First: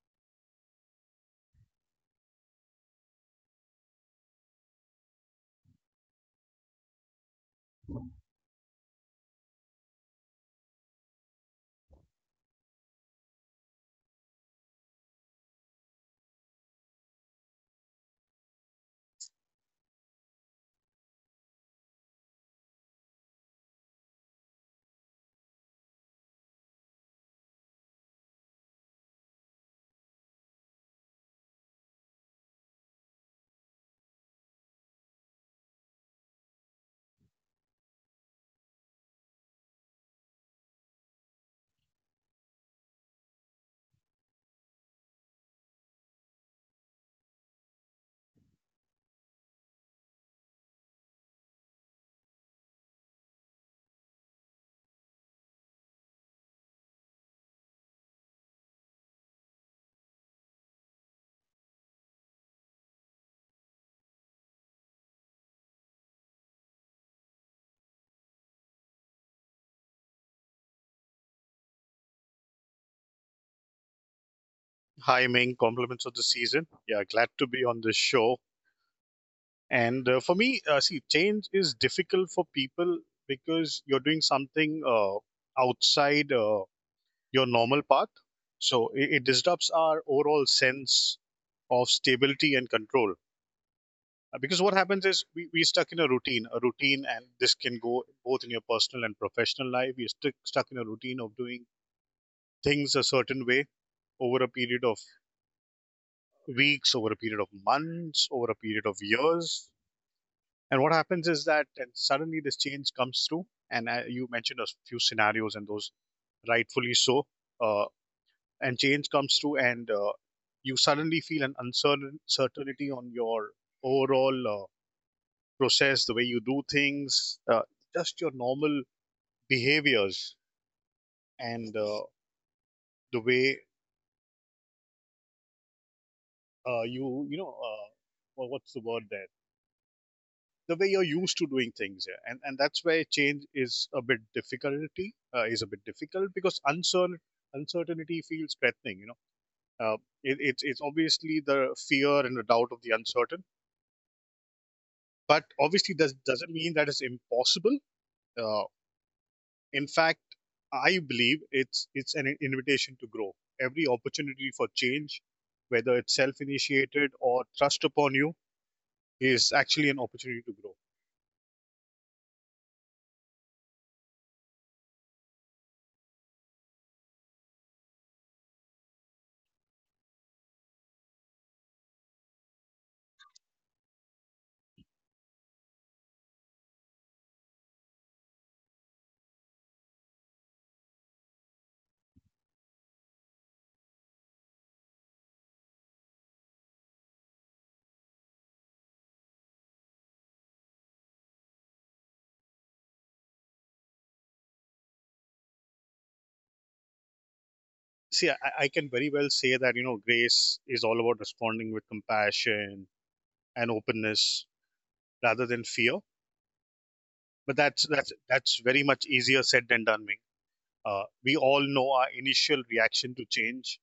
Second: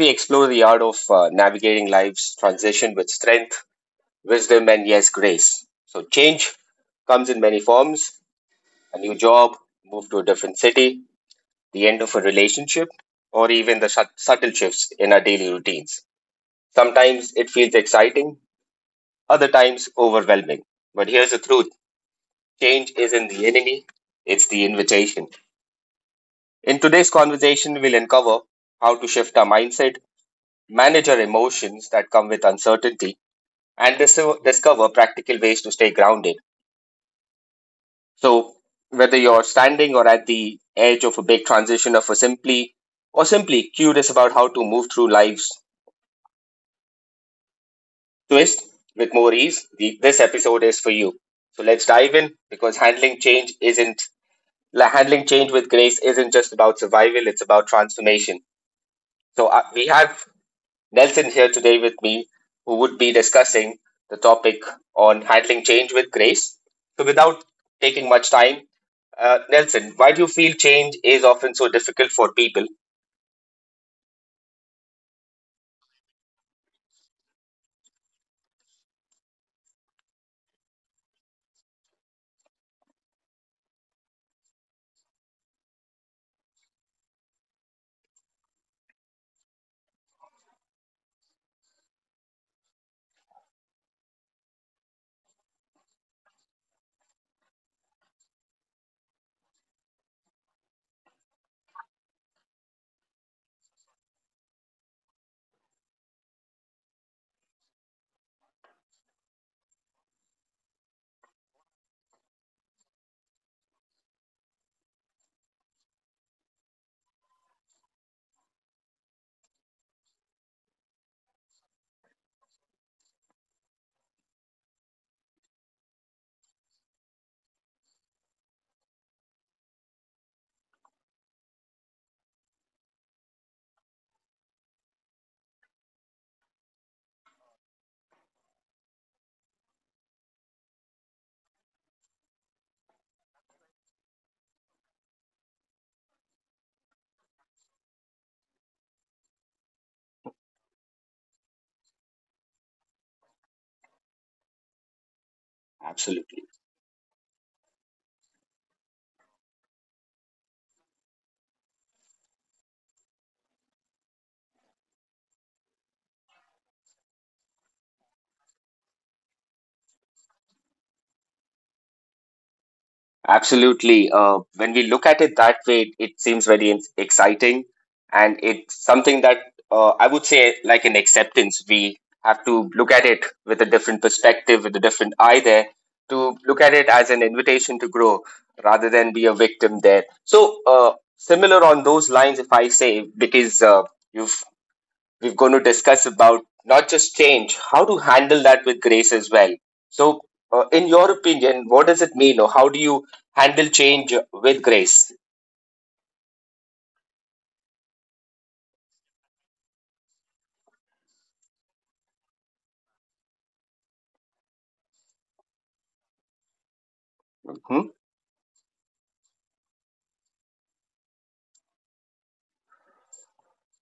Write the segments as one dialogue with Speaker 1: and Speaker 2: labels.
Speaker 1: we explore the art of navigating life's transition with strength, wisdom, and yes, grace. So, change comes in many forms: a new job, move to a different city, the end of a relationship, or even the subtle shifts in our daily routines. Sometimes it feels exciting, other times overwhelming. But here's the truth: change isn't the enemy, it's the invitation. In today's conversation, we'll uncover how to shift our mindset, manage our emotions that come with uncertainty, and discover practical ways to stay grounded. So, whether you're standing or at the edge of a big transition, or simply curious about how to move through life's twist with more ease, this episode is for you. So let's dive in, because handling change isn't la- handling change with grace isn't just about survival; it's about transformation. So we have Nelson here today with me, who would be discussing the topic on handling change with grace. So, without taking much time, Nelson, why do you feel change is often so difficult for people?
Speaker 2: Hi, Ming. Compliments of the season. Yeah, glad to be on this show. And for me, see, change is difficult for people because you're doing something outside your normal path. So it disrupts our overall sense of stability and control. Because what happens is we stuck in a routine, and this can go both in your personal and professional life. We're stuck in a routine of doing things a certain way over a period of weeks, over a period of months, over a period of years. And what happens is that and suddenly this change comes through. And You mentioned a few scenarios, and those rightfully so. Uh, and change comes through, and you suddenly feel an uncertain certainty on your overall process, the way you do things, just your normal behaviors, and the way uh, you, you know, uh, what's the word there? The way you're used to doing things, yeah. And that's where change is a bit difficulty, is a bit difficult because uncertainty feels threatening, you know. Uh, it, it's it's obviously the fear and the doubt of the uncertain, but obviously does
Speaker 1: Absolutely.
Speaker 2: doesn't mean that it's impossible. uh, in fact, I believe it's an invitation to grow. Every opportunity for change, whether it's self initiated or thrust upon you, is actually an opportunity to grow.
Speaker 1: Absolutely. When we look at it that way, it seems very exciting, and it's something that I would say like an acceptance. We have to look at it with a different perspective, with a different eye there, to look at it as an invitation to grow rather than be a victim there. So, similar on those lines, if I say, because you've we're going to discuss about not just change, how to handle that with grace as well. So, in your opinion, what does it mean, or how do you handle change with grace?
Speaker 2: See, I can very well say that, you know, grace is all about responding with compassion and openness rather than fear. But that's
Speaker 1: Hmm.
Speaker 2: that's that's very much easier said than done, Ming. We all know our initial reaction to change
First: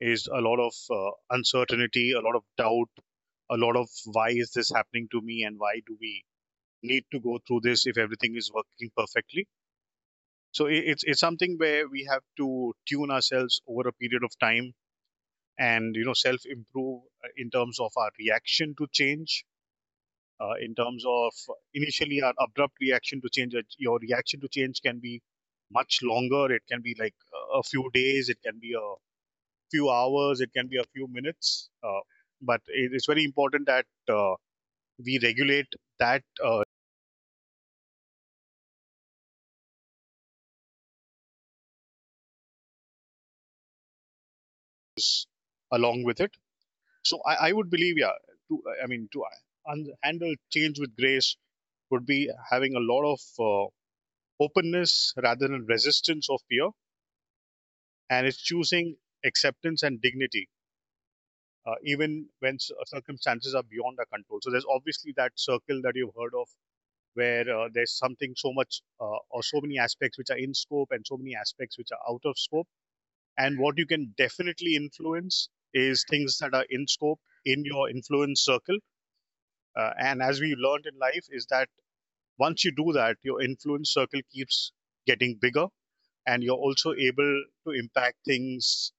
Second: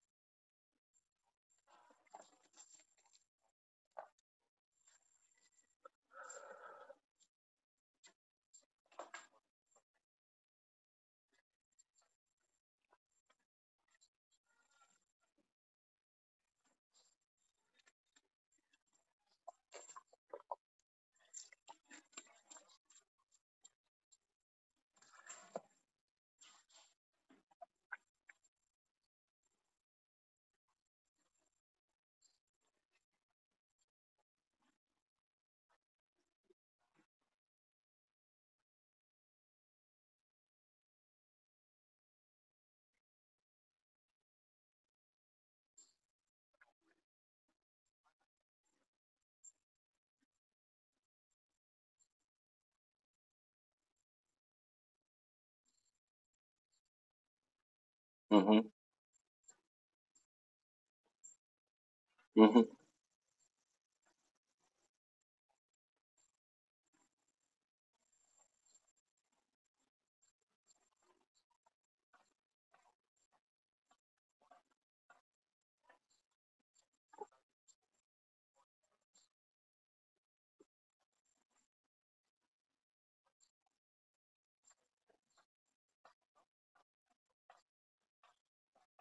Speaker 2: is a lot of uncertainty, a lot of doubt, a lot of why is this happening to me, and why do we need to go through this if everything is working perfectly? So it's something where we have to tune ourselves over a period of time and, you know, self improve in terms of our reaction to change, in terms of initially our abrupt reaction to change. Your reaction to change can be much longer. It can be like a few days, it can be a few hours, it can be a few minutes. But it is very important that uh, we regulate that along with it. I would believe yeah to, I mean, to handle change with grace would be having a lot of openness rather than resistance or fear, and it's
Speaker 1: Hmm.
Speaker 2: choosing acceptance and dignity, even when
Speaker 1: Hmm.
Speaker 2: circumstances are beyond our control. So there's obviously that circle that you've heard of, where there's something so much or so many aspects which are in scope and so many aspects which are out of scope. And what you can definitely influence is things that are in scope, in your influence circle. And as we learned in life, is that once you do that, your influence circle keeps getting bigger and you're also able to impact things,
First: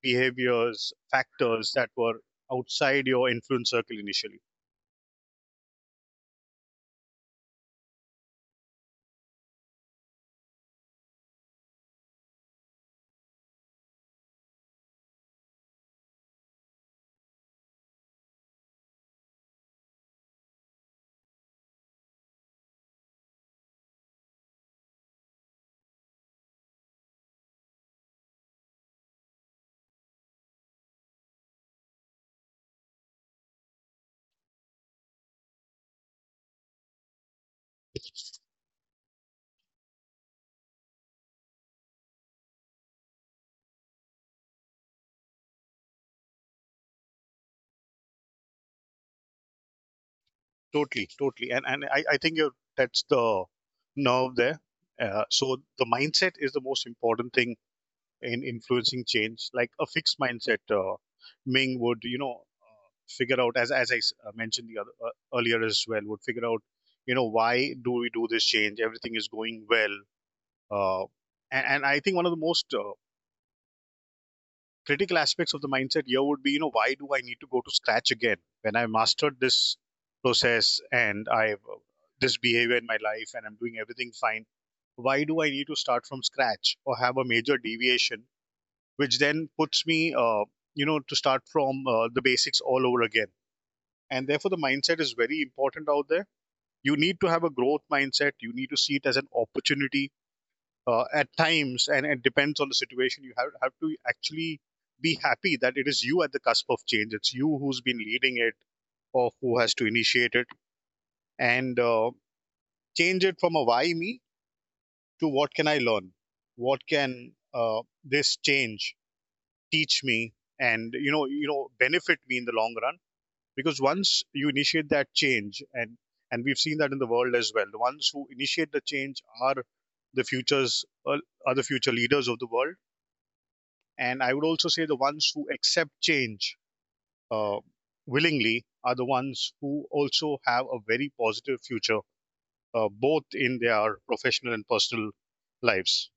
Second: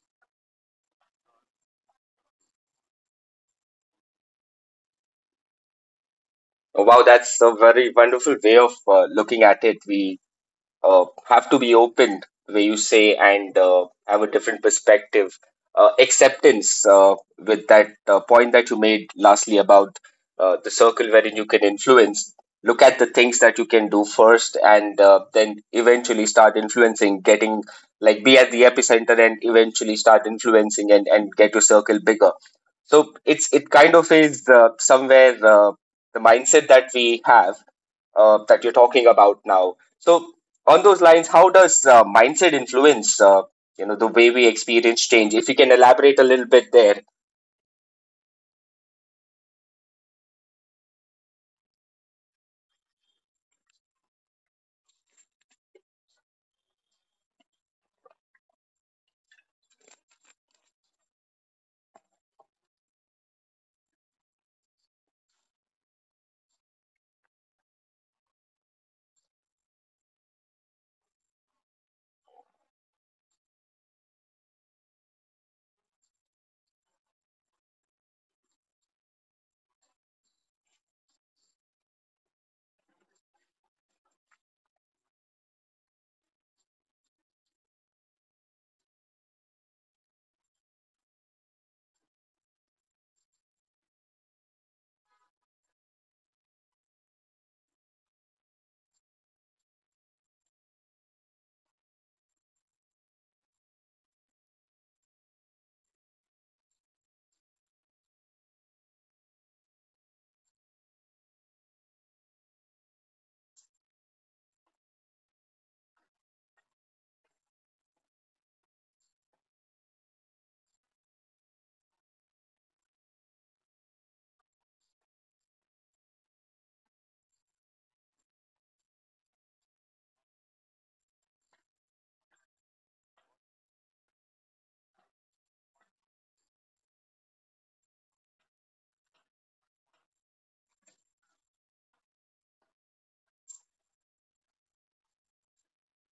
Speaker 2: behaviors, factors that were outside your influence circle initially.
Speaker 1: Wow, that's a very wonderful way of looking at it. We have to be open where you say, and have a different perspective, acceptance, with that point that you made lastly about the circle wherein you can influence, look at the things that you can do first and then eventually start influencing, getting like be at the epicenter and eventually start influencing, and get your circle bigger. So it's, it kind of is somewhere the mindset that we have, that you're talking about now. So on those lines, how does mindset influence, you know, the way we experience change? If you can elaborate a little bit there.
Speaker 2: Totally, totally. And I think you're, that's the nerve there. So the mindset is the most important thing in influencing change. Like a fixed mindset, Ming, would, you know, figure out, as I mentioned the other earlier as well, would figure out, you know, why do we do this change? Everything is going well. Uh, and I think one of the most critical aspects of the mindset here would be, you know, why do I need to go to scratch again when I mastered this process and I have, this behavior in my life, and I'm doing everything fine? Why do I need to start from scratch or have a major deviation which then puts me uh, you know, to start from the basics all over again? And therefore the mindset is very important out there. You need to have a growth mindset, you need to see it as an opportunity, at times, and it depends on the situation. You have to actually be happy that it is you at the cusp of change. It's you who's been leading it or who has to initiate it, and change it from a why me to what can I learn? What can this change teach me, and, you know, benefit me in the long run? Because once you initiate that change, and we've seen that in the world as well, the ones who initiate the change are the futures are the future leaders of the world. And I would also say the ones who accept change uh, willingly are the ones who also have a very positive future, both in their professional and personal lives.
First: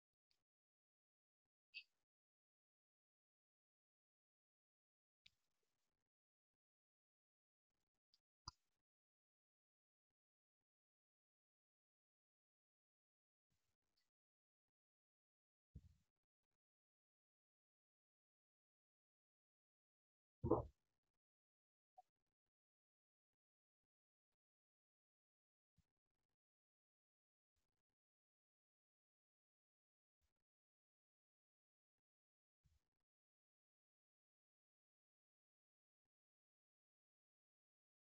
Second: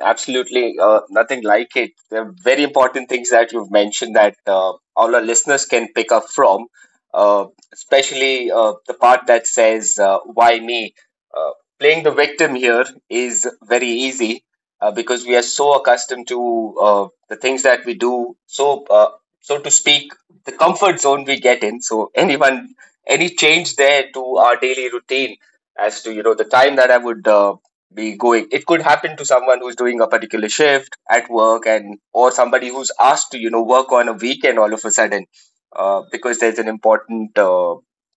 Speaker 1: Absolutely, nothing like it. They're very important things that you've mentioned, that all our listeners can pick up from, uh, especially the part that says, why me? Uh, playing the victim here is very easy because we are so accustomed to the things that we do. So, so to speak, the comfort zone we get in. So, anyone, any change there to our daily routine, as to, you know, the time that I would be going, it could happen to someone who's doing a particular shift at work, and or somebody who's asked to, you know, work on a weekend all of a sudden, because there's an important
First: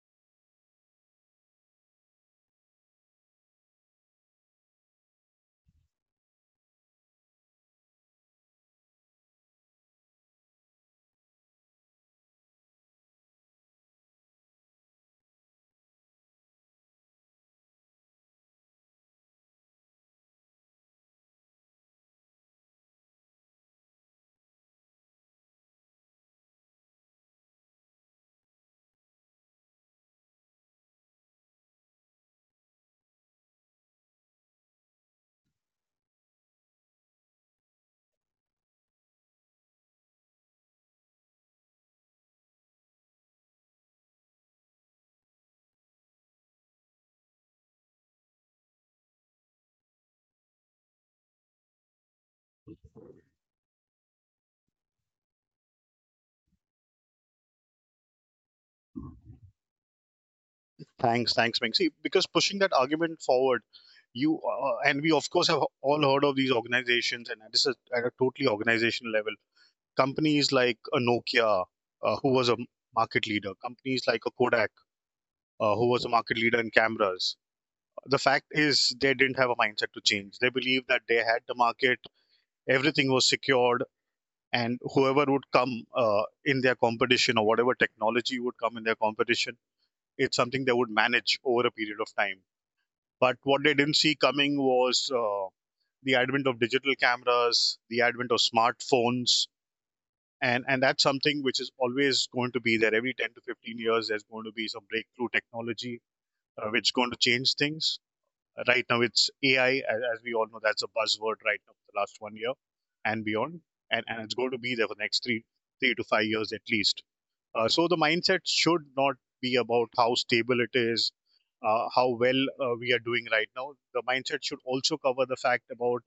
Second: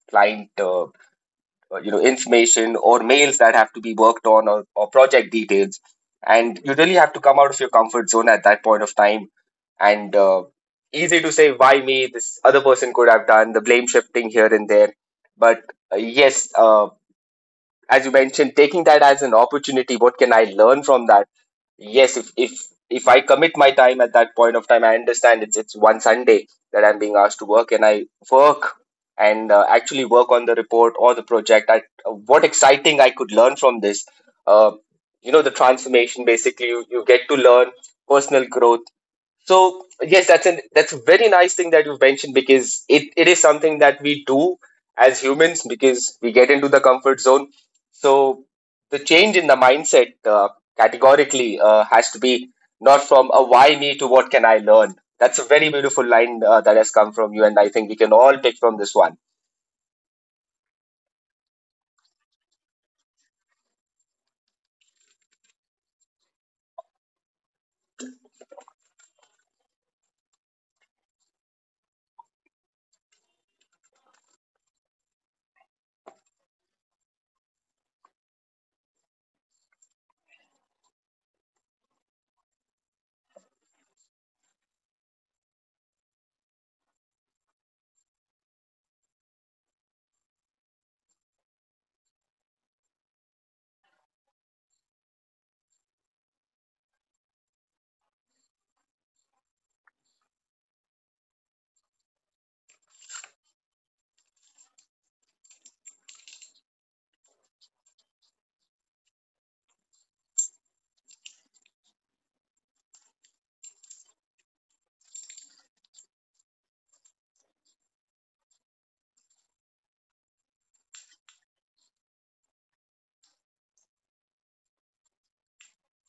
Speaker 1: client you know, information or mails that have to be worked on, or project details, and you really have to come out of your comfort zone at that point of time. And easy to say why me, this other person could have done the blame shifting here and there. But yes, as you mentioned, taking that as an opportunity, what can I learn from that? Yes, if I commit my time at that point of time, I understand it's one Sunday that I'm being asked to work, and I work and actually work on the report or the project. I, what exciting I could learn from this. Uh, you know, the transformation. Basically, you get to learn personal growth. So yes, that's a very nice thing that you've mentioned, because it is something that we do as humans because we get into the comfort zone. So the change in the mindset categorically has to be not from a why me to what can I learn. That's a very beautiful line that has come from you, and I think we can all take from this one.
Speaker 2: Thanks, thanks, Meng. See, because pushing that argument forward, you and we of course have all heard of these organizations, and this is at a totally organizational level. Companies like a Nokia, who was a market leader, companies like a Kodak, who was a market leader in cameras, the fact is they didn't have a mindset to change. They believed that they had the market, everything was secured, and whoever would come in their competition, or whatever technology would come in their competition, it's something they would manage over a period of time. But what they didn't see coming was the advent of digital cameras, the advent of smartphones. And that's something which is always going to be there. Every 10 to 15 years there's going to be some breakthrough technology, which is going to change things. Right now, it's AI, as we all know, that's a buzzword right now for the last 1 year and beyond, and it's going to be there for the next 3 to 5 years at least. So the mindset should not be about how stable it is, how well we are doing right now. The mindset should also cover the fact about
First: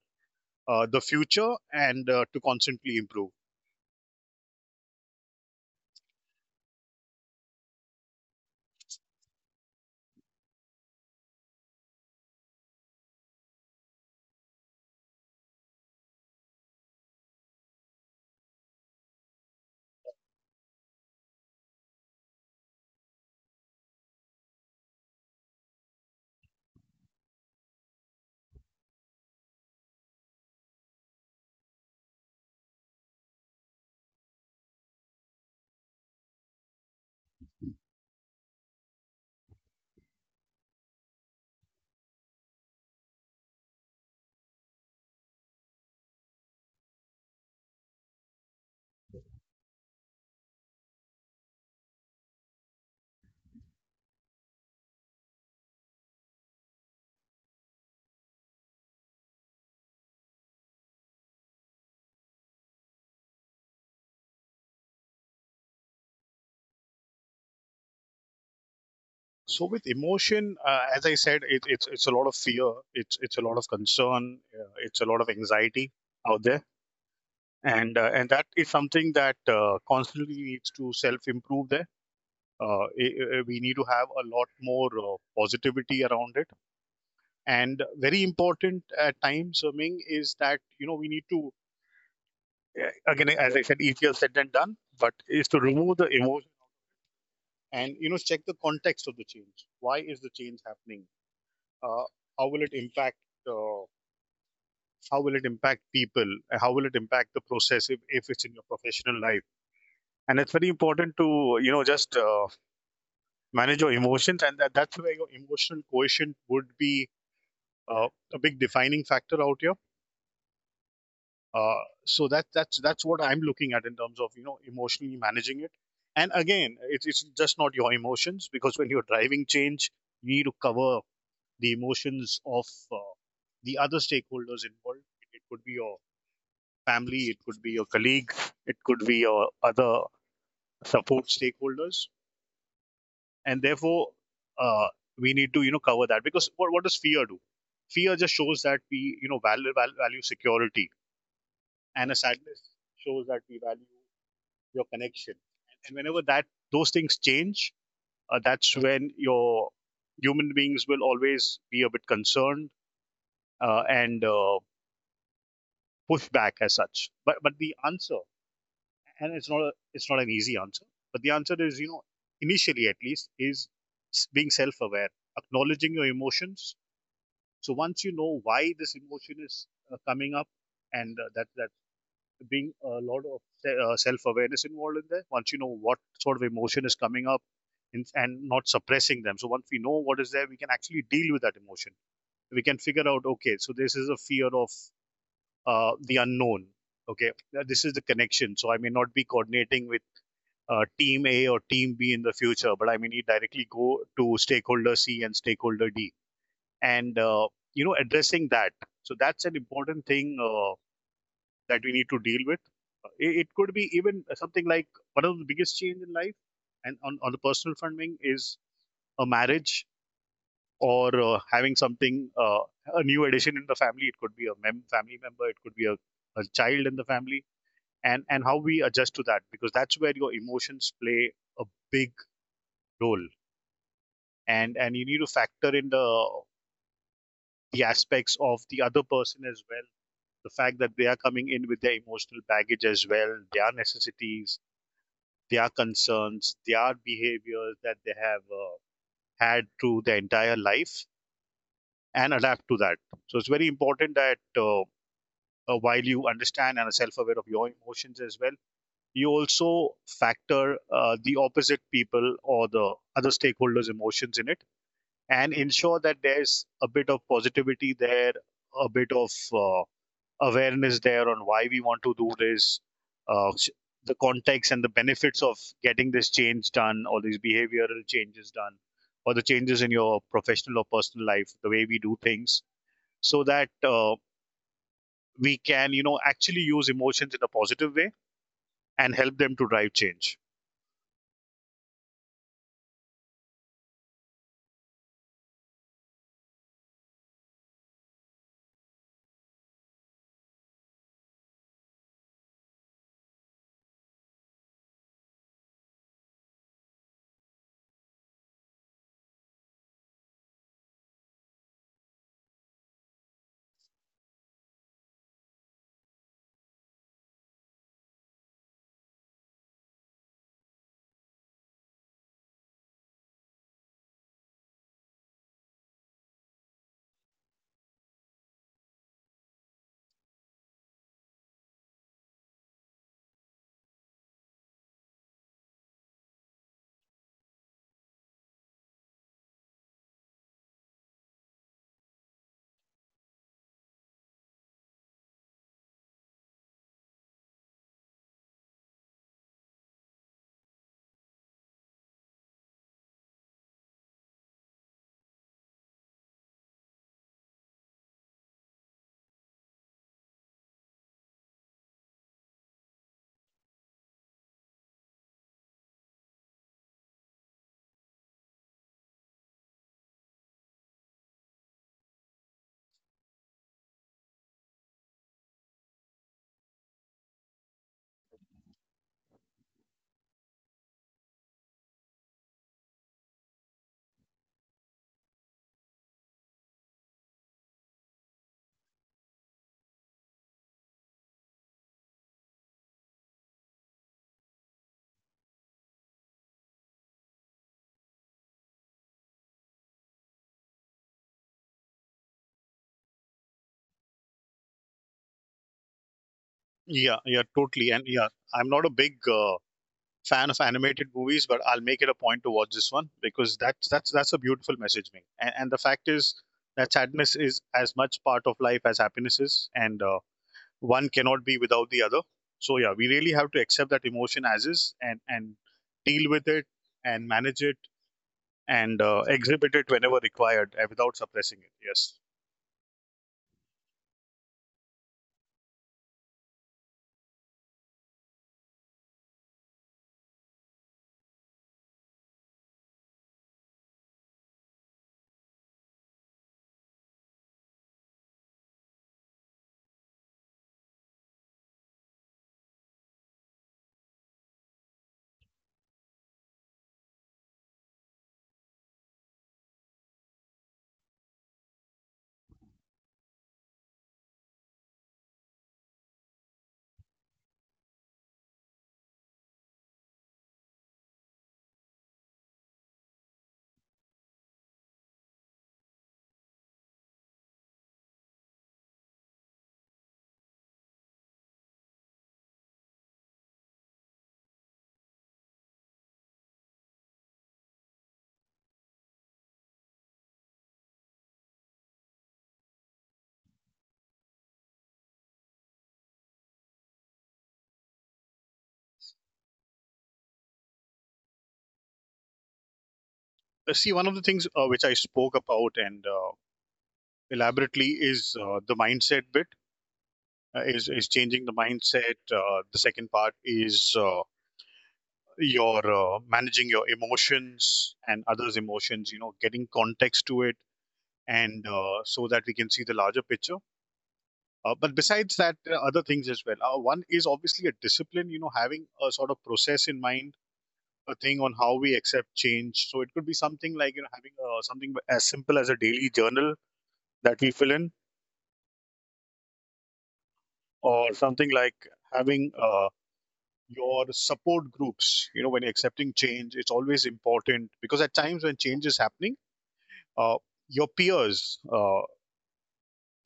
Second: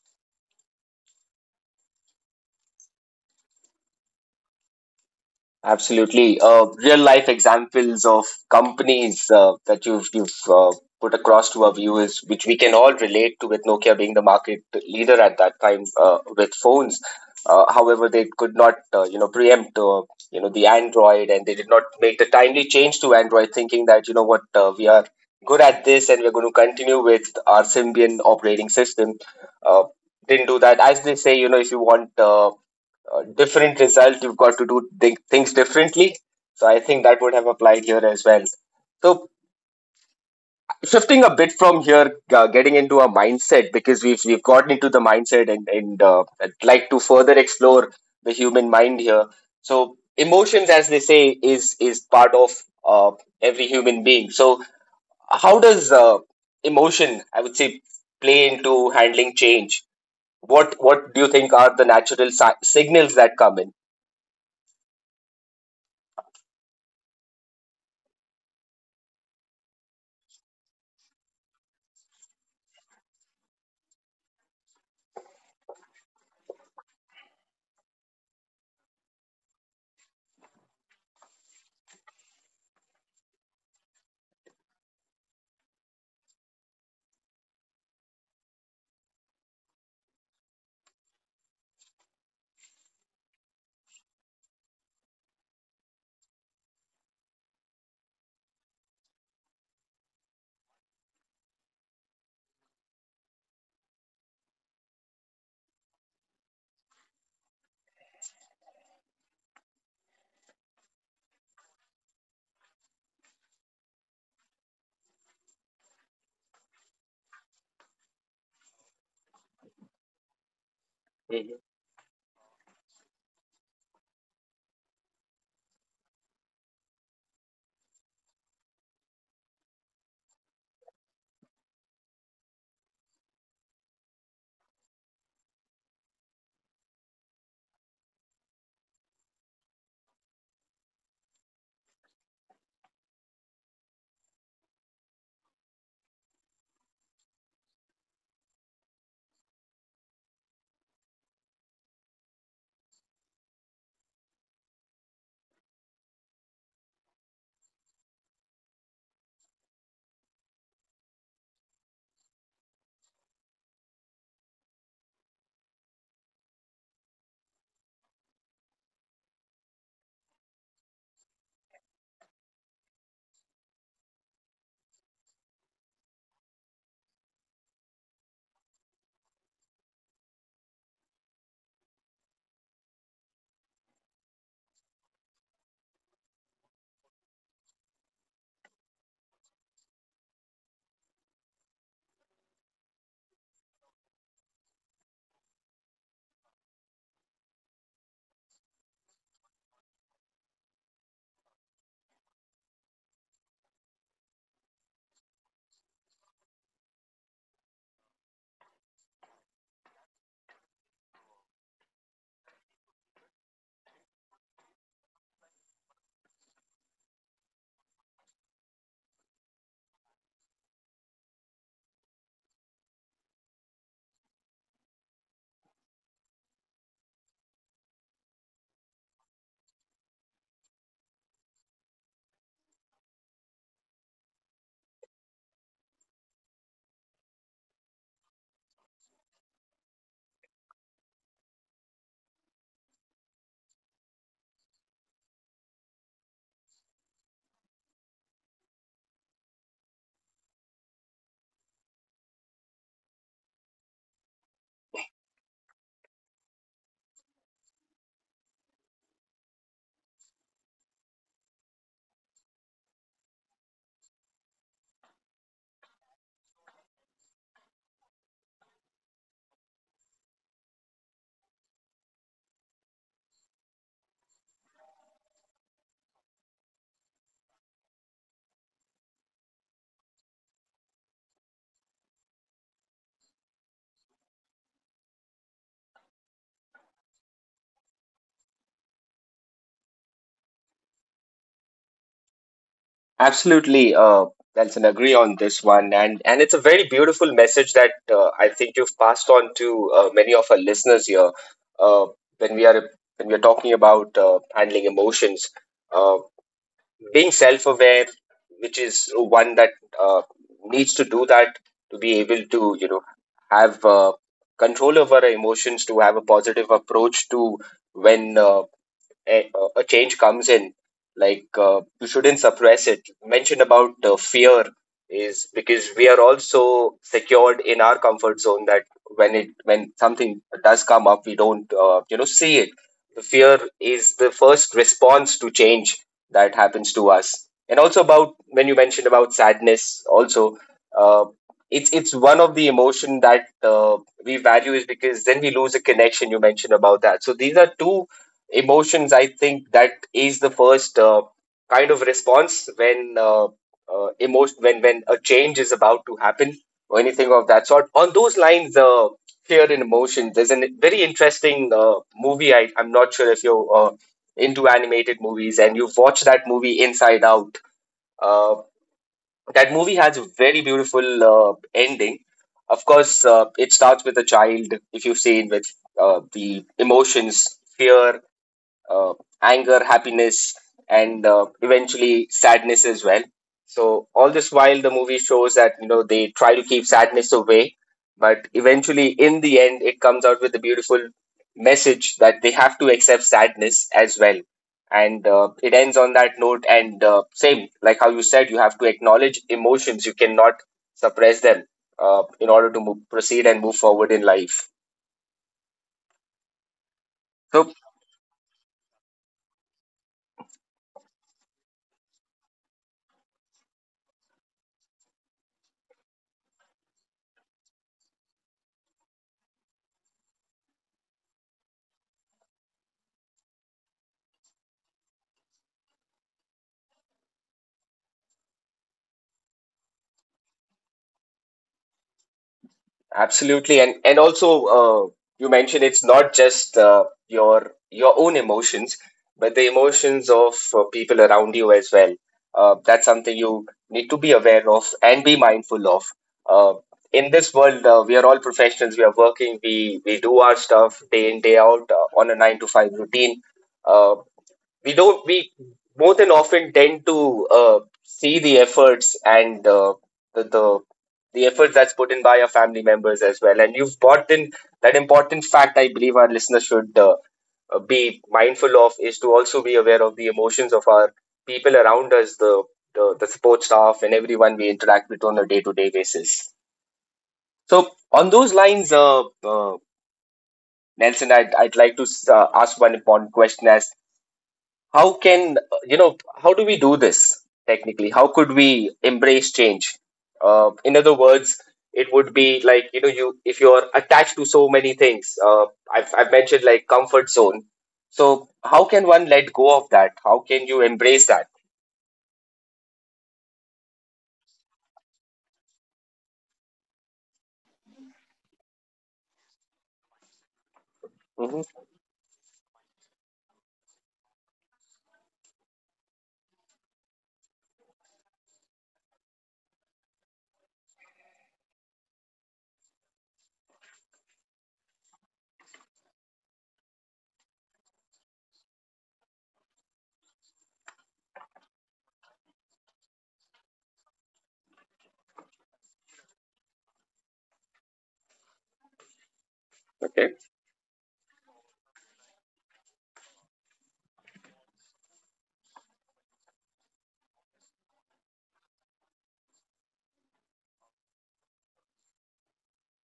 Speaker 2: the future, and to constantly improve.
Speaker 1: Absolutely. Real life examples of companies that you've put across to our viewers, which we can all relate to, with Nokia being the market leader at that time with phones. However, they could not, you know, preempt, you know, the Android, and they did not make the timely change to Android, thinking that, you know what, we are good at this, and we're going to continue with our Symbian operating system. Uh, didn't do that. As they say, you know, if you want different result, you've got to do things differently. So I think that would have applied here as well. So, shifting a bit from here, getting into a mindset, because we've gotten into the mindset, and I'd like to further explore the human mind here. So emotions, as they say, is part of uh, every human being. So how does emotion, I would say, play into handling change? What do you think are the natural signals that come
Speaker 2: So with emotion, as I said, it's a lot of fear, it's a lot of concern, it's a lot of anxiety out there. And that is something that constantly needs to self improve there. uh, we need to have a lot more positivity around it. And very important at times, Ming, is that, you know, we need to, again, as I said, easier said than done, but is to remove the emotion and, you know, check the context of the change. Why is the change happening? uh, how will it impact, uh, how will it impact people, how will it impact the process, if it's in your professional life? And it's very important to, you know, just manage your emotions, and that's where your emotional quotient would be uh, a big defining factor out here.
Speaker 1: in?
Speaker 2: So that's what I'm looking at in terms of, you know, emotionally managing it. And again, it's just not your emotions, because when you're driving change you need to cover the emotions of uh, the other stakeholders involved. It could be your family, it could be your colleagues, it could be your other support stakeholders. And therefore, uh, we need to, you know, cover that. Because what does fear do? Fear just shows that we, you know, value security. And a sadness shows that we value your connection. And whenever that, those things change, that's when your human beings will always be a bit concerned, and push back as such. But the answer, and it's not a, it's not an easy answer, but the answer is, you know, initially at least is being self aware, acknowledging your emotions. So once you know why this emotion is coming up, and that that being a lot of self awareness involved in there. Once you know what sort of emotion is coming up, and not suppressing them. So once we know what is there, we can actually deal with that emotion. We can figure out, okay, so this is a fear of the unknown. Okay, this is the connection. So I may not be coordinating with team A or team B in the future, but I may need directly go to stakeholder C and stakeholder D and addressing that, so that's an important thing that we need to deal with. It could be even something like one of the biggest change in life and on the personal funding is a marriage or having something a new addition in the family. It could be a family member, it could be a child in the family. And how we adjust to that, because that's where your emotions play a big role. And you need to factor in the aspects of the other person as well, the fact that they are coming in with their emotional baggage as well, their necessities, their concerns, their behaviors that they have had through their entire life, and adapt to that. So it's very important that while you understand and are self aware of your emotions as well, you also factor the opposite people or the other stakeholders' emotions in it, and ensure that there's a bit of positivity there, a bit of awareness there on why we want to do this, uh, the context and the benefits of getting this change done, or these behavioral changes done, or the changes in your professional or personal life, the way we do things, so that we can, you know, actually use emotions in a positive way and help them to drive change.
Speaker 1: Absolutely, Nelson, agree on this one, and it's a very beautiful message that I think you've passed on to many of our listeners here. Uh, when we are, when we are talking about handling emotions, uh, being self-aware, which is one that uh, needs to do that, to be able to, you know, have control over our emotions, to have a positive approach to, when a, a change comes in, like you shouldn't suppress it. You mentioned about fear is because we are also secured in our comfort zone, that when it, when something does come up, we don't you know, see it. The fear is the first response to change that happens to us. And also about, when you mentioned about sadness also, uh, it's one of the emotion that we value, is because then we lose a connection, you mentioned about that. So these are two emotions, I think, that is the first kind of response when emotion when a change is about to happen, or anything of that sort. On those lines, fear and emotion, there's a very interesting movie. I, I'm not sure if you're into animated movies and you've watched that movie, Inside Out. uh, that movie has a very beautiful ending. Of course, it starts with a child, if you've seen, with the emotions: fear, uh, anger, happiness, and eventually sadness as well. So all this while the movie shows that, you know, they try to keep sadness away, but eventually in the end it comes out with a beautiful message that they have to accept sadness as well. And it ends on that note. And same like how you said, you have to acknowledge emotions. You cannot suppress them in order to move, proceed and move forward in life.
Speaker 2: Yeah, yeah,
Speaker 1: So.
Speaker 2: totally. And yeah, I'm not a big fan of animated movies, but I'll make it a point to watch this one, because that's a beautiful message, Ming. And the fact is that sadness is as much part of life as happiness is, and one cannot be without the other. So yeah, we really have to accept that emotion as is, and deal with it and manage it, and exhibit it whenever required without suppressing it. Yes.
Speaker 1: Absolutely, and also you mentioned it's not just your own emotions, but the emotions of people around you as well. That's something you need to be aware of and be mindful of. Uh, in this world, we are all professionals. We are working. We do our stuff day in day out on a 9 to 5 routine. Uh, we don't, we more than often tend to see the efforts and the, the the effort that's put in by our family members as well. And you've brought in that important fact. I believe our listeners should be mindful of, is to also be aware of the emotions of our people around us, the the support staff and everyone we interact with on a day-to-day basis. So on those lines, uh, Nelson, I'd like to ask one important question, as how can, you know, how do we do this technically? How could we embrace change? In other words, it would be like, you know, you if you're attached to so many things, I've mentioned like comfort zone. So how can one let go of that? How can you embrace that?
Speaker 2: See, one of the things which I spoke about and elaborately is the mindset bit, is changing the
Speaker 1: Hmm.
Speaker 2: mindset. The second part is your managing your emotions and others' emotions. You know, getting context to it, and so that we can see the larger picture. But besides that, there are other things as well. One is obviously a discipline. You know, having a sort of process in mind, a thing on how we accept change. So it could be something like, you know, having something as simple as a daily journal that we fill in,
Speaker 1: Okay.
Speaker 2: or something like having your support groups. You know, when you're accepting change, it's always important, because at times when change is happening, uh, your peers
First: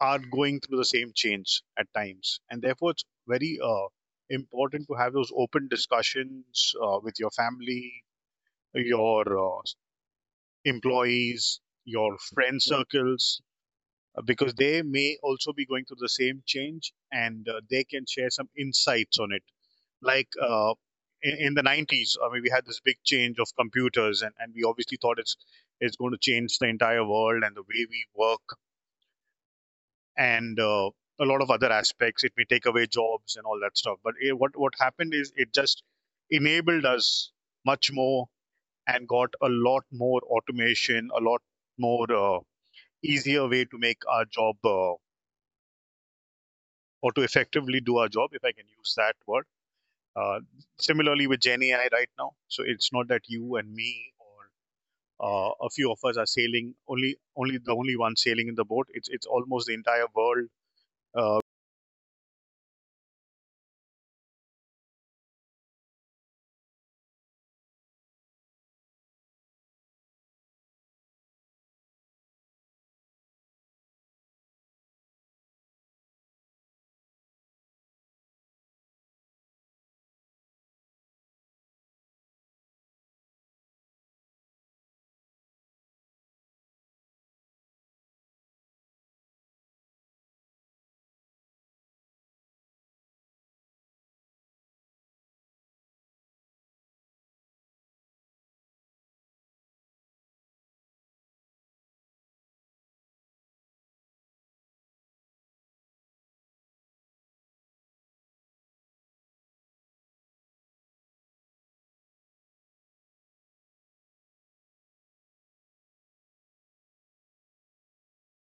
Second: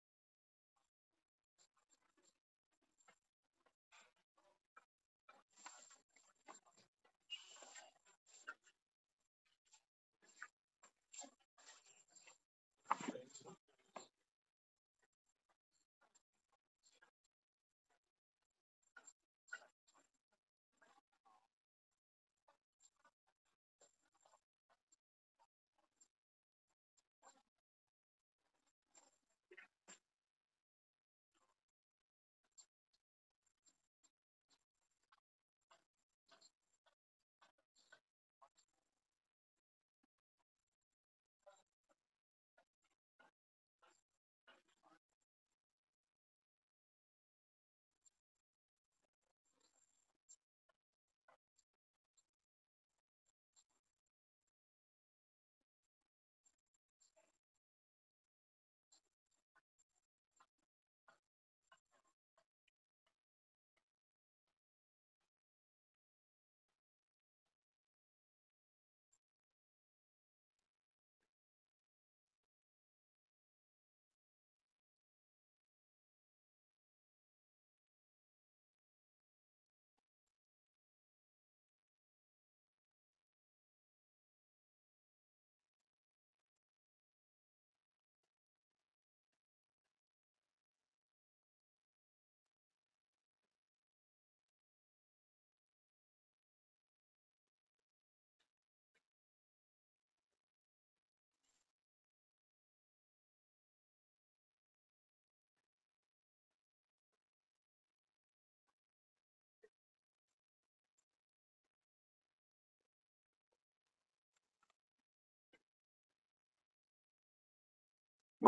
Speaker 2: are going through the same change at times, and therefore it's very important to have those open discussions with your family, your uh, employees, your friend circles, because they may also be going through the same change, and they can share some insights on it. Like in the 90s, I mean, we had this big change of computers, and we obviously thought it's going to change the entire world and the way we work, and a lot of other aspects, it may take away jobs and all that stuff, but it, what happened is it just enabled us much more, and got a lot more automation, a lot more easier way to make our job or to effectively do our job, if I can use that word. Uh, Similarly with Gen AI right now, so it's not that you and me, or a few of us are sailing, only only the only one sailing in the boat. It's almost the entire world, uh,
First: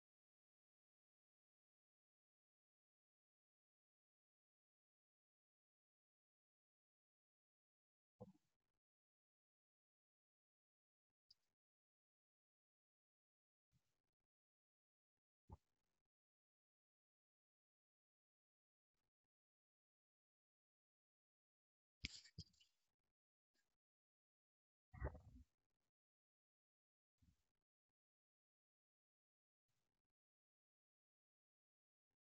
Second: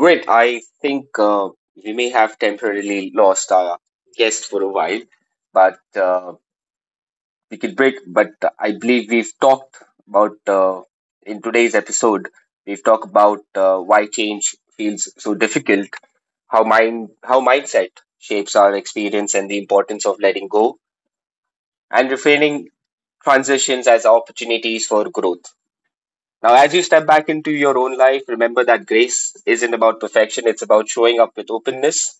Speaker 1: Great. I think we may have temporarily lost our guest for a while, but we could break, but I believe we've talked about in today's episode. We've talked about why change feels so difficult, how mindset shapes our experience, and the importance of letting go and reframing transitions as opportunities for growth. Now, as you step back into your own life, remember that grace isn't about perfection; it's about showing up with openness,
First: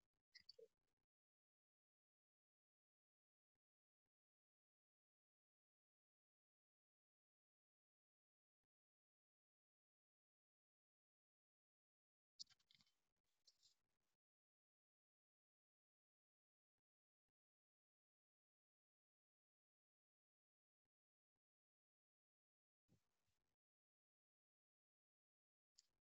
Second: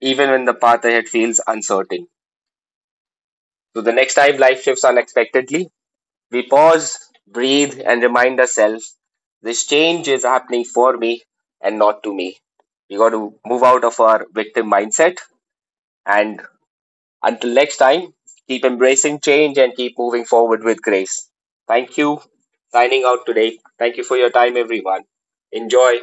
Speaker 1: even when the path ahead feels uncertain. So, the next time life shifts unexpectedly, we pause, breathe, and remind ourselves: this change is happening for me and not to me. We got to move out of our victim mindset. And until next time, keep embracing change and keep moving forward with grace. Thank you. Signing out today. Thank you for your time, everyone. Enjoy.